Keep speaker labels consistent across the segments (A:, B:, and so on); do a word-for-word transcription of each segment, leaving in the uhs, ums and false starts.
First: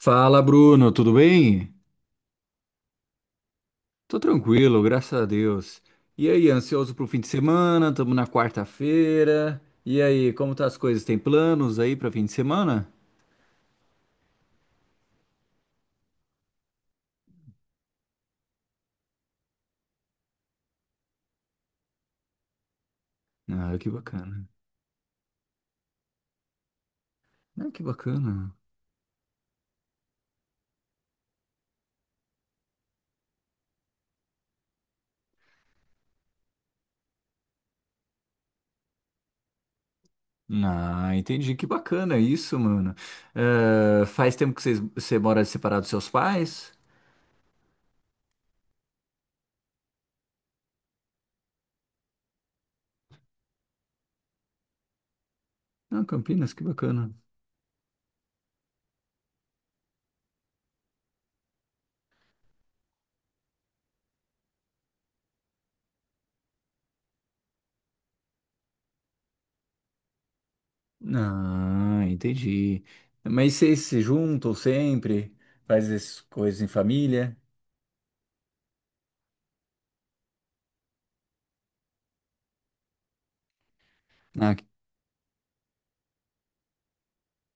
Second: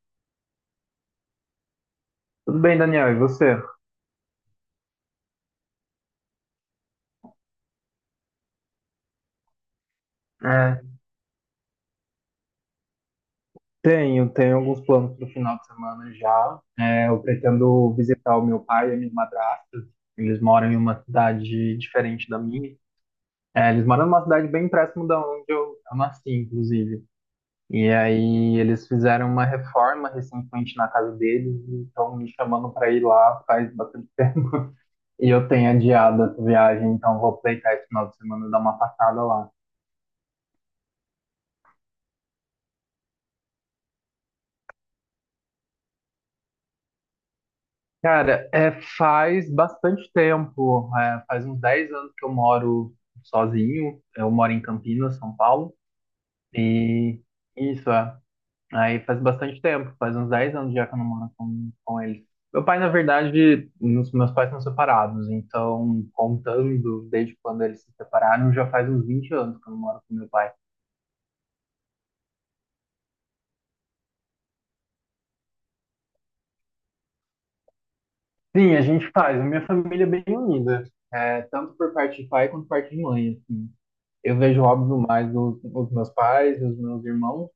A: Fala, Bruno, tudo bem?
B: Tudo bem, Daniel, e você?
A: Tô tranquilo, graças a Deus. E aí, ansioso pro fim de semana? Tamo na quarta-feira. E aí, como tá as
B: É,
A: coisas? Tem planos aí pra fim de semana?
B: Tenho, tenho alguns planos para o final de semana já. É, eu pretendo visitar o meu pai e a minha madrasta. Eles moram em uma cidade diferente da minha. É,
A: Ah,
B: eles
A: que
B: moram numa
A: bacana.
B: cidade bem próximo da onde eu, eu nasci, inclusive.
A: Ah, que
B: E
A: bacana.
B: aí eles fizeram uma reforma recentemente na casa deles e estão me chamando para ir lá faz bastante tempo. E eu tenho adiado essa viagem, então vou aproveitar esse final de semana e dar uma passada lá.
A: Ah, entendi. Que bacana isso, mano. Eh, faz tempo que vocês- você mora separado dos seus pais?
B: Cara, é, faz bastante tempo, é, faz uns dez anos que eu moro sozinho. Eu moro em Campinas, São Paulo,
A: Ah, Campinas, que bacana.
B: e isso, é, aí faz bastante tempo, faz uns dez anos já que eu não moro com, com eles. Meu pai, na verdade, nos- meus pais são separados, então, contando desde quando eles se separaram, já faz uns vinte anos que eu não moro com meu pai.
A: Ah, entendi. Mas vocês se juntam sempre? Faz essas coisas em família?
B: Sim, a gente faz, a minha família é bem unida, é, tanto por parte de pai quanto por parte de mãe, assim. Eu
A: Ah,
B: vejo,
A: que...
B: óbvio, mais os, os meus pais, os meus irmãos,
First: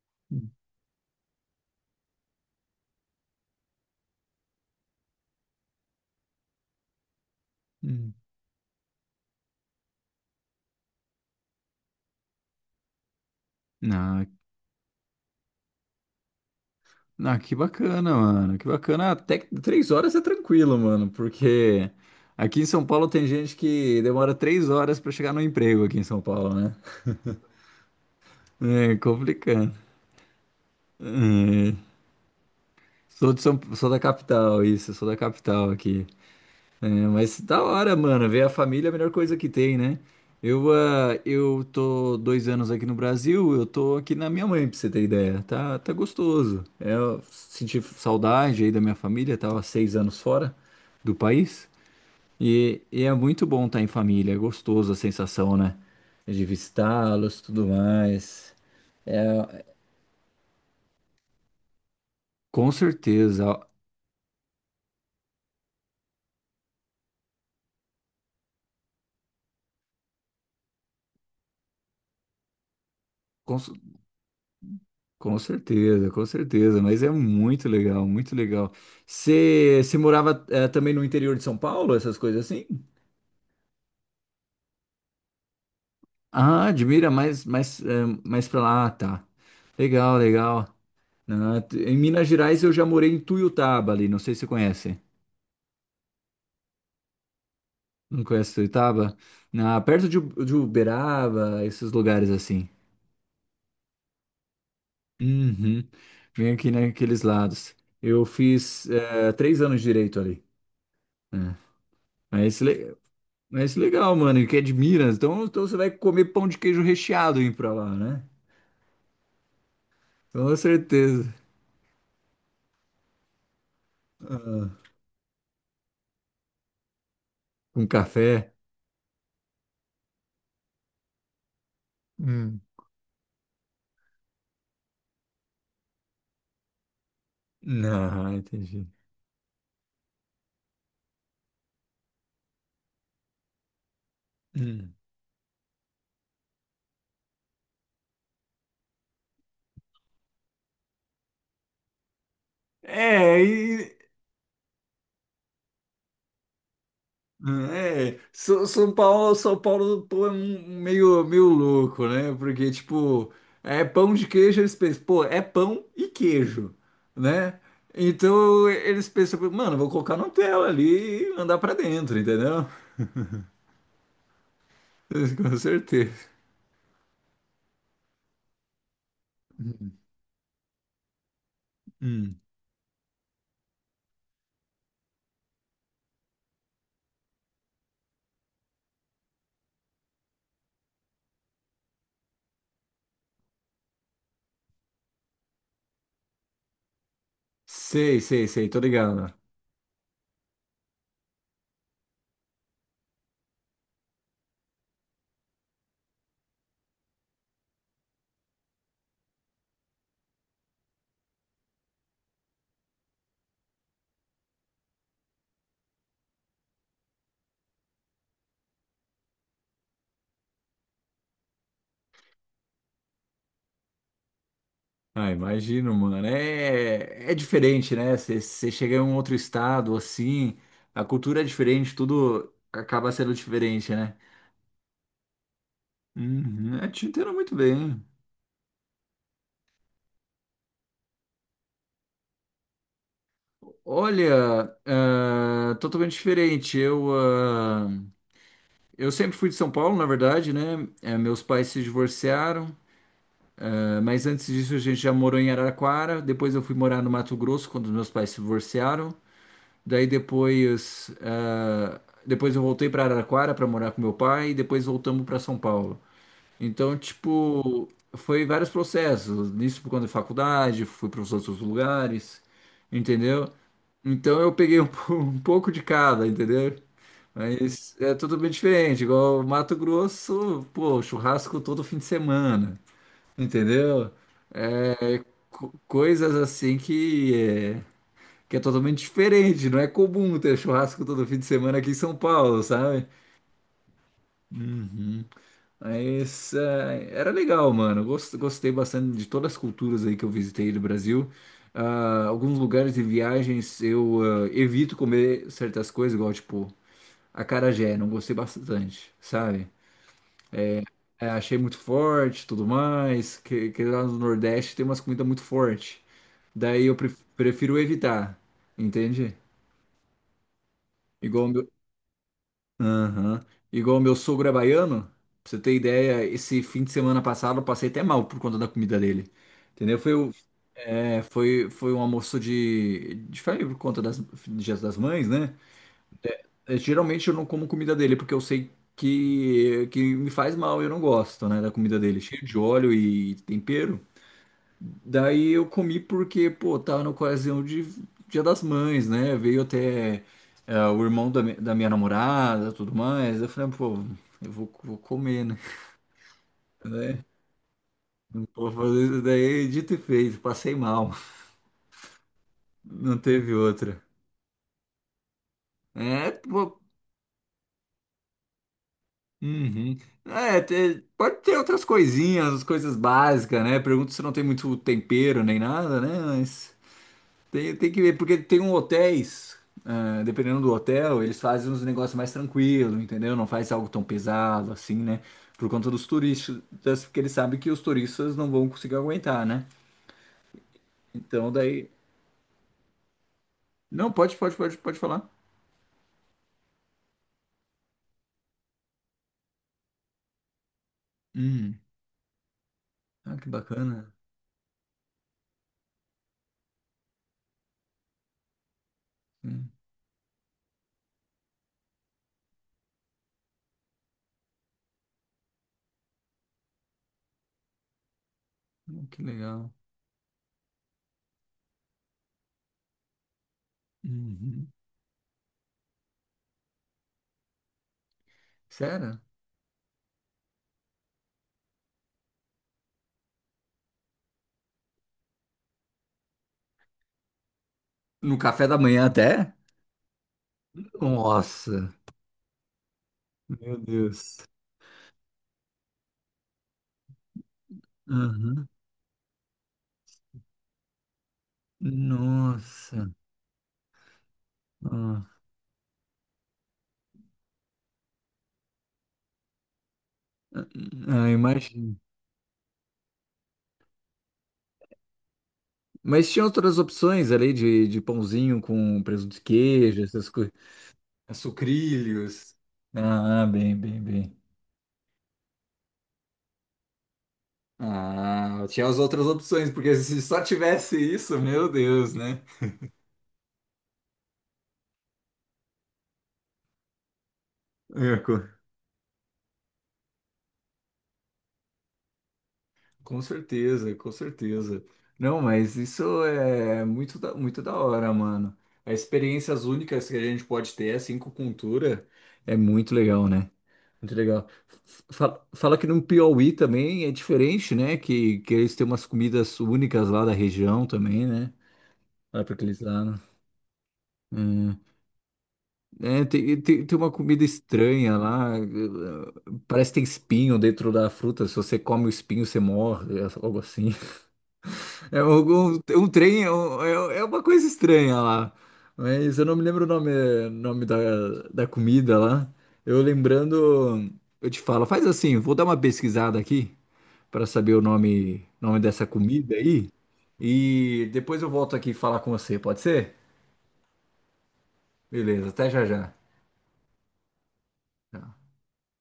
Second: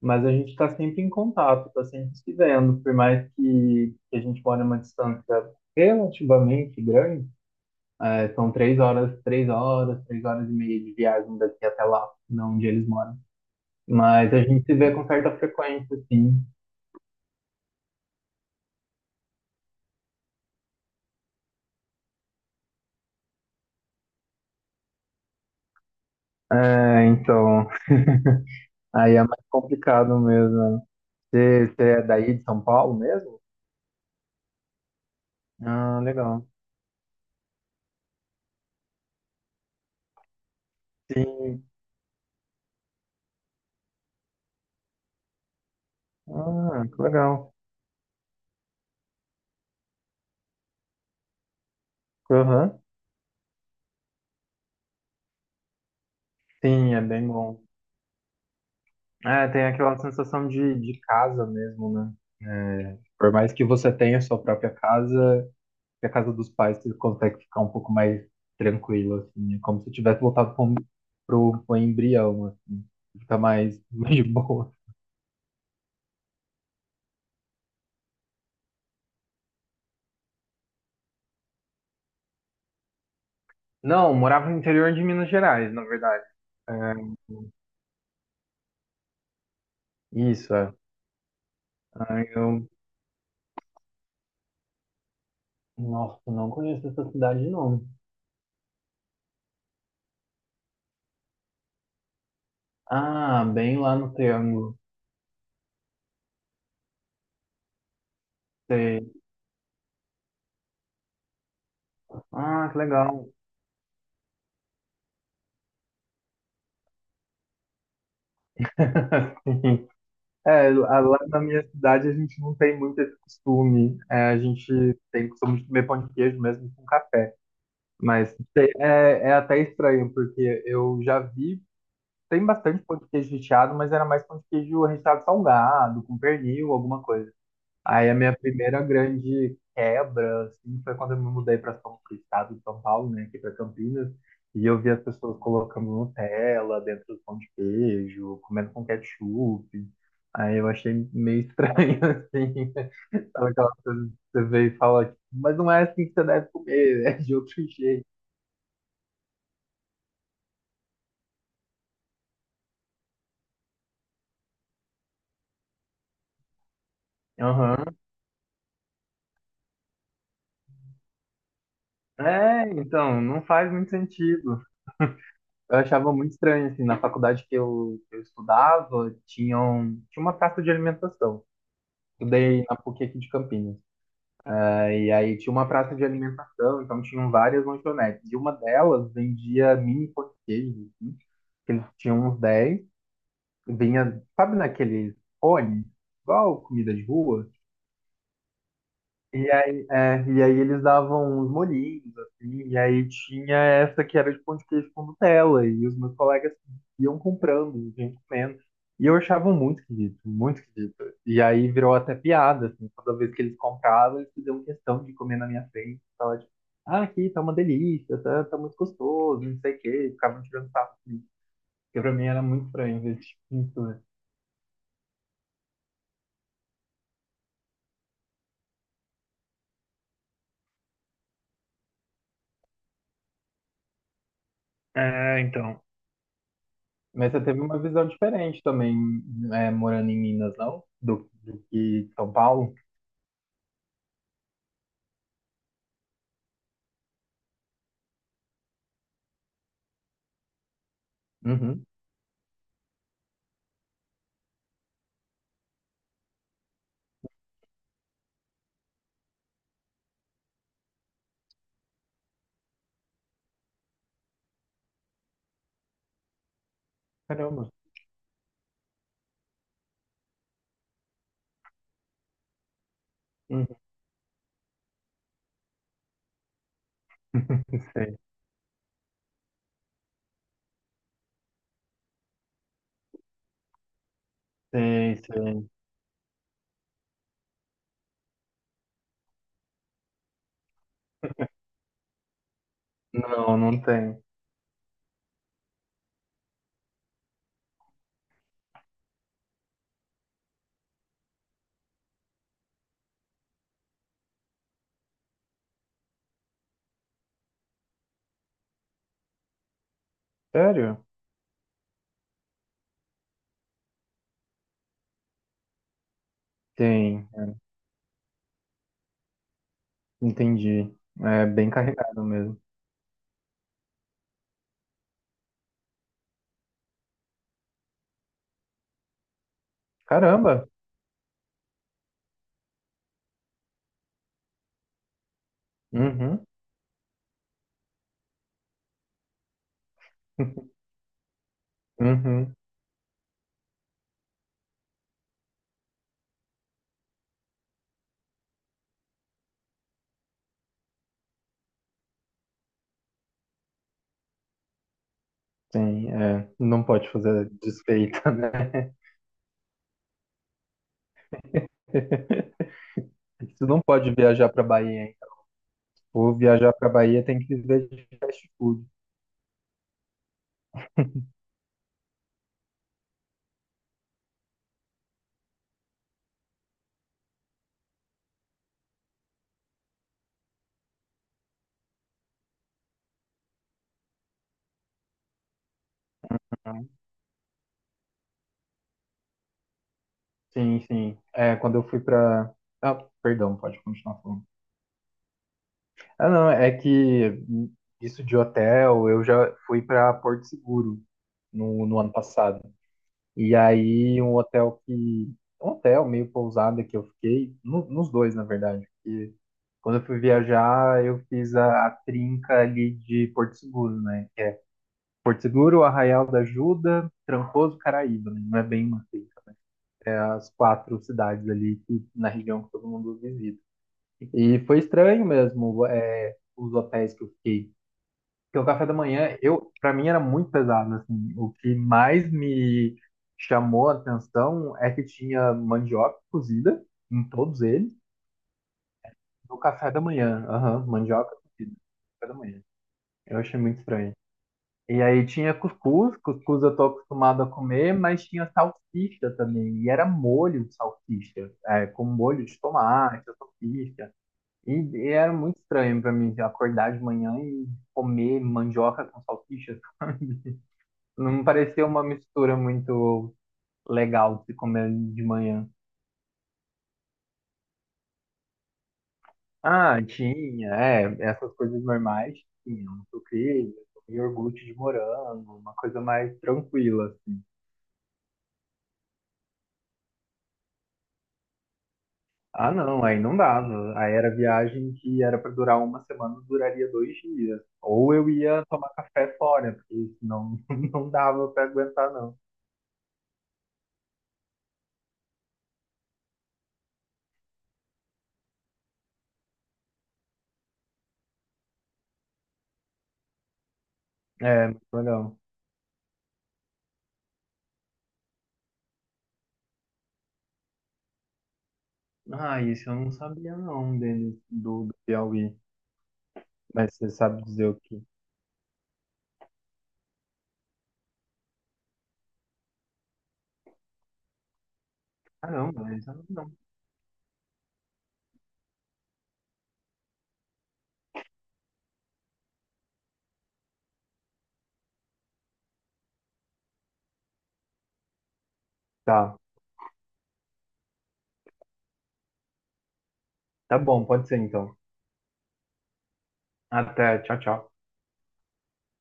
B: mas a gente
A: Hum,
B: está sempre em contato, está sempre se vendo, por mais que, que a gente mora uma distância relativamente grande.
A: hum.
B: É, são três horas, três horas, três horas e meia de viagem daqui até lá, não onde eles moram.
A: Ah,
B: Mas a gente se vê com certa frequência, assim.
A: ah, que bacana, mano. Que bacana. Até que três horas é tranquilo, mano, porque aqui em São Paulo tem gente que demora três horas pra chegar no emprego aqui em São Paulo, né?
B: É, então,
A: É
B: aí é mais
A: complicado.
B: complicado mesmo. Você,
A: É.
B: você é daí de São Paulo
A: Sou de
B: mesmo?
A: São, sou da capital, isso. Sou da capital
B: Ah,
A: aqui.
B: legal.
A: É, mas da hora, mano. Ver a família é a melhor coisa que tem, né? Eu, ah, eu
B: Sim.
A: tô dois anos aqui no Brasil, eu tô aqui na minha mãe, pra você ter ideia. Tá, tá gostoso.
B: Ah,
A: É,
B: que
A: eu
B: legal.
A: senti saudade aí da minha família, tava seis anos fora do país. E,
B: Aham.
A: e é muito bom estar em família, é gostoso a sensação, né? De
B: Sim, é bem
A: visitá-los,
B: bom.
A: tudo mais.
B: É,
A: É,
B: tem aquela sensação de, de casa mesmo, né?
A: com
B: Por mais
A: certeza.
B: que você tenha sua própria casa, que a casa dos pais você consegue ficar um pouco mais tranquilo, assim. É como se tivesse voltado para um, pro, pro embrião, assim. Fica
A: Com,
B: mais, mais de boa.
A: Com certeza, com certeza, mas é muito legal, muito legal. Você você morava eh, também no interior de São Paulo, essas coisas assim?
B: Não, eu morava no interior de Minas Gerais, na verdade.
A: Ah,
B: É,
A: admira, mais, mais eh, mais pra lá, ah, tá. Legal,
B: isso,
A: legal.
B: é.
A: Ah, t- em
B: Ah,
A: Minas Gerais
B: eu...
A: eu já morei em Tuiutaba ali, não sei se você conhece.
B: Nossa, não conheço essa cidade, não.
A: Não conhece Tuiutaba? Ah, perto de, U- de Uberaba, esses lugares assim.
B: Ah, bem lá no Triângulo.
A: Uhum. Vem aqui naqueles lados. Eu fiz
B: Sei.
A: eh, três anos de direito ali. Né? Mas
B: Ah, que
A: le-
B: legal.
A: Mas legal, mano, que é de Minas. Então, então você vai comer pão de queijo recheado aí pra lá, né? Com
B: É, lá lá
A: certeza.
B: na minha cidade a gente não tem muito esse costume. É, a
A: Ah,
B: gente tem costume de comer pão de queijo mesmo com café.
A: com café.
B: Mas te- é, é até estranho, porque eu já vi, tem
A: Hum.
B: bastante pão de queijo recheado, mas era mais pão de queijo recheado salgado, com pernil, alguma coisa. Aí a
A: Não,
B: minha primeira
A: entendi.
B: grande quebra, assim, foi quando eu me mudei para São pro estado de São Paulo, né, aqui para Campinas, e eu vi
A: Hum.
B: as pessoas colocando Nutella dentro do pão de queijo, comendo com ketchup. Aí eu achei meio estranho, assim,
A: É,
B: sabe aquela
A: e,
B: coisa que você vê e fala, tipo, mas não é assim que você deve comer, é de outro jeito.
A: é, São São Paulo, São Paulo, pô, é um, um meio, meio louco, né? Porque, tipo, é pão de queijo, eles pensam, pô, é pão e queijo, né?
B: Aham.
A: Então eles pensam, mano, vou colocar no tela ali e mandar pra dentro, entendeu?
B: É, então, não faz muito sentido.
A: Com
B: Eu
A: certeza.
B: achava muito estranho, assim, na faculdade que eu, que eu estudava, tinham, tinha uma praça de alimentação. Estudei na PUC aqui de Campinas. É, e aí tinha uma praça de alimentação, então tinham várias lanchonetes. E uma delas vendia mini pão de queijo, assim, que eles tinham uns dez. Vinha, sabe naqueles cones? Igual comida de rua.
A: Sei, sei, sei, tô ligado.
B: E aí, é, e aí eles davam uns molhinhos, assim, e aí tinha essa que era de pão de queijo com Nutella, e os meus colegas iam comprando, e iam comendo. E eu achava muito esquisito, muito esquisito. E aí virou até piada, assim, toda vez que eles compravam, eles faziam questão de comer na minha frente. Tava tipo, ah, aqui tá uma delícia, tá, tá muito gostoso, não sei o quê, e ficavam tirando sarro, assim, que pra mim era muito estranho esse tipo de pintura.
A: Ah, imagino, mano. É, é diferente, né? Você chega em um outro estado, assim, a cultura é diferente, tudo acaba sendo diferente, né?
B: É, então.
A: Uhum, é, te entendo
B: Mas você
A: muito
B: teve uma
A: bem.
B: visão diferente também, é, morando em Minas, não? Do, do que São Paulo?
A: Olha, ah, totalmente diferente. Eu, ah, eu sempre fui de São Paulo, na verdade, né? Eh, meus pais se
B: Uhum.
A: divorciaram, ah, mas antes disso a gente já morou em Araraquara. Depois eu fui morar no Mato Grosso quando meus pais se divorciaram. Daí depois, ah, depois eu voltei para Araraquara para morar com meu pai e depois voltamos para São Paulo. Então,
B: Caramba.
A: tipo, foi vários processos. Nisso, por conta da faculdade, fui para os outros lugares, entendeu?
B: Uhum.
A: Então eu peguei um, po- um pouco de cada, entendeu? Mas é
B: Sei,
A: tudo bem diferente. Igual Mato Grosso, pô, churrasco todo fim de semana, entendeu?
B: sei,
A: É.
B: sei.
A: Co- coisas assim que é que é totalmente diferente, não é comum ter churrasco todo fim de semana aqui em São Paulo, sabe?
B: Não, não tem.
A: Uhum. Mas eh, era legal, mano. Gos- Gostei bastante de todas as culturas aí que eu visitei do Brasil. Ah, alguns lugares e viagens eu ah, evito comer certas coisas, igual tipo acarajé, não gostei bastante, sabe?
B: Sério?
A: É, achei muito forte, tudo mais, que, que lá no Nordeste tem umas comidas muito fortes. Daí eu pref-
B: Tem, é.
A: prefiro evitar, entende?
B: Entendi. É
A: Igual.
B: bem carregado mesmo.
A: Aham. Igual meu sogro é baiano, pra você ter ideia, esse fim de semana passado eu passei até mal por conta da comida dele. Entendeu? Foi, o-
B: Caramba.
A: é, foi, Foi um almoço de, de família por conta das Dias das Mães, né?
B: Uhum.
A: É, geralmente eu não como comida dele, porque eu sei que, que me faz mal, eu não gosto, né, da comida dele, cheio
B: Uhum.
A: de óleo e tempero. Daí eu comi porque, pô, tá na ocasião de Dia das Mães, né? Veio até eh, o irmão da, mi- da minha namorada, tudo mais. Eu falei, pô, eu vou, vou comer, né?
B: Tem. É. Não pode fazer desfeita, né?
A: Vou fazer isso daí, é dito e feito, passei mal. Não teve
B: Você não
A: outra.
B: pode viajar para Bahia, hein?
A: É,
B: Ou viajar
A: pô,
B: para Bahia tem que viver de fast food.
A: uhum. É, te- pode ter outras coisinhas, as coisas básicas, né? Pergunto se não tem muito tempero nem nada, né? Mas tem, tem que ver, porque tem um hotéis, ah, dependendo do hotel, eles fazem uns negócios mais tranquilo, entendeu? Não faz algo tão pesado assim, né? Por conta dos turistas, porque eles sabem que os turistas não vão conseguir aguentar, né?
B: Sim, sim.
A: Então
B: É, quando
A: daí.
B: eu fui pra. Ah, perdão, pode
A: Não,
B: continuar
A: pode,
B: falando.
A: pode, pode, pode falar.
B: Ah, não, é que isso de hotel, eu já fui pra Porto Seguro
A: Hum.
B: no, no ano passado.
A: Ah, que
B: E
A: bacana.
B: aí, um hotel que. Um hotel meio pousada que eu fiquei, no- nos dois, na verdade. Porque
A: Hum.
B: quando eu fui viajar, eu fiz a, a trinca ali de Porto Seguro, né? Porto Seguro, Arraial da Ajuda, Trancoso, Caraíba, né? Não é bem uma
A: Hum, que
B: trinca.
A: legal.
B: As quatro cidades ali que, na região que todo mundo visita. E
A: Uhum.
B: foi estranho mesmo, é, os hotéis que eu fiquei. Porque o café da
A: Sério?
B: manhã, eu, para mim era muito pesado, assim. O que mais me chamou a atenção é que tinha mandioca cozida em todos eles
A: No café da manhã até?
B: no café da manhã. Aham, mandioca cozida no
A: Nossa,
B: café da manhã. Eu achei
A: meu
B: muito estranho.
A: Deus.
B: E aí tinha cuscuz, cuscuz eu tô acostumado a comer, mas tinha
A: Aham.
B: salsicha também. E era molho de salsicha, é, com molho de
A: Nossa.
B: tomate, salsicha. E e
A: Ah,
B: era muito estranho pra mim acordar de manhã e comer mandioca com salsicha.
A: ah,
B: Não parecia
A: imagina.
B: uma mistura muito legal de se comer de manhã.
A: Mas tinha outras opções ali de, de pãozinho com presunto de
B: Ah,
A: queijo, essas coisas.
B: tinha, é, essas coisas normais,
A: Sucrilhos.
B: tinha um
A: Ah,
B: sucrilho,
A: bem, bem,
B: um
A: bem.
B: iogurte de morango, uma coisa mais tranquila.
A: Ah, tinha as outras opções, porque se só tivesse isso, meu Deus, né?
B: Ah, não, aí não dava. Aí era viagem que era pra durar uma semana, duraria dois dias. Ou
A: É,
B: eu
A: co-
B: ia tomar café fora, porque senão não dava pra aguentar, não.
A: Com certeza, com certeza. Não, mas isso é muito da, muito da hora, mano. As experiências únicas que a gente pode ter, assim, com cultura, é muito legal, né? Muito legal.
B: É, muito
A: F-
B: legal.
A: Fala, fala que no Piauí também é diferente, né? Que, que eles têm umas comidas únicas lá da região também, né? Lá pra
B: Ah,
A: aqueles
B: isso eu não
A: lados.
B: sabia não dele,
A: Hum.
B: do, do Piauí.
A: É, É, tem, tem,
B: Mas
A: tem
B: você
A: uma
B: sabe
A: comida
B: dizer o que?
A: estranha lá. eh, Parece que tem espinho dentro da fruta. Se você come o espinho, você morre. É algo assim. É um, um,
B: Caramba,
A: um
B: isso eu
A: trem, é,
B: não.
A: um- é é uma coisa estranha lá. Mas eu não me lembro o nome, nome da, da comida lá. Eu lembrando, eu te falo, faz assim, vou dar uma pesquisada aqui para saber o nome, nome dessa
B: Tá,
A: comida aí. E depois eu volto aqui falar com você, pode ser?
B: tá bom, pode ser então.
A: Beleza, até já já.
B: Até, tchau, tchau.
A: Tá.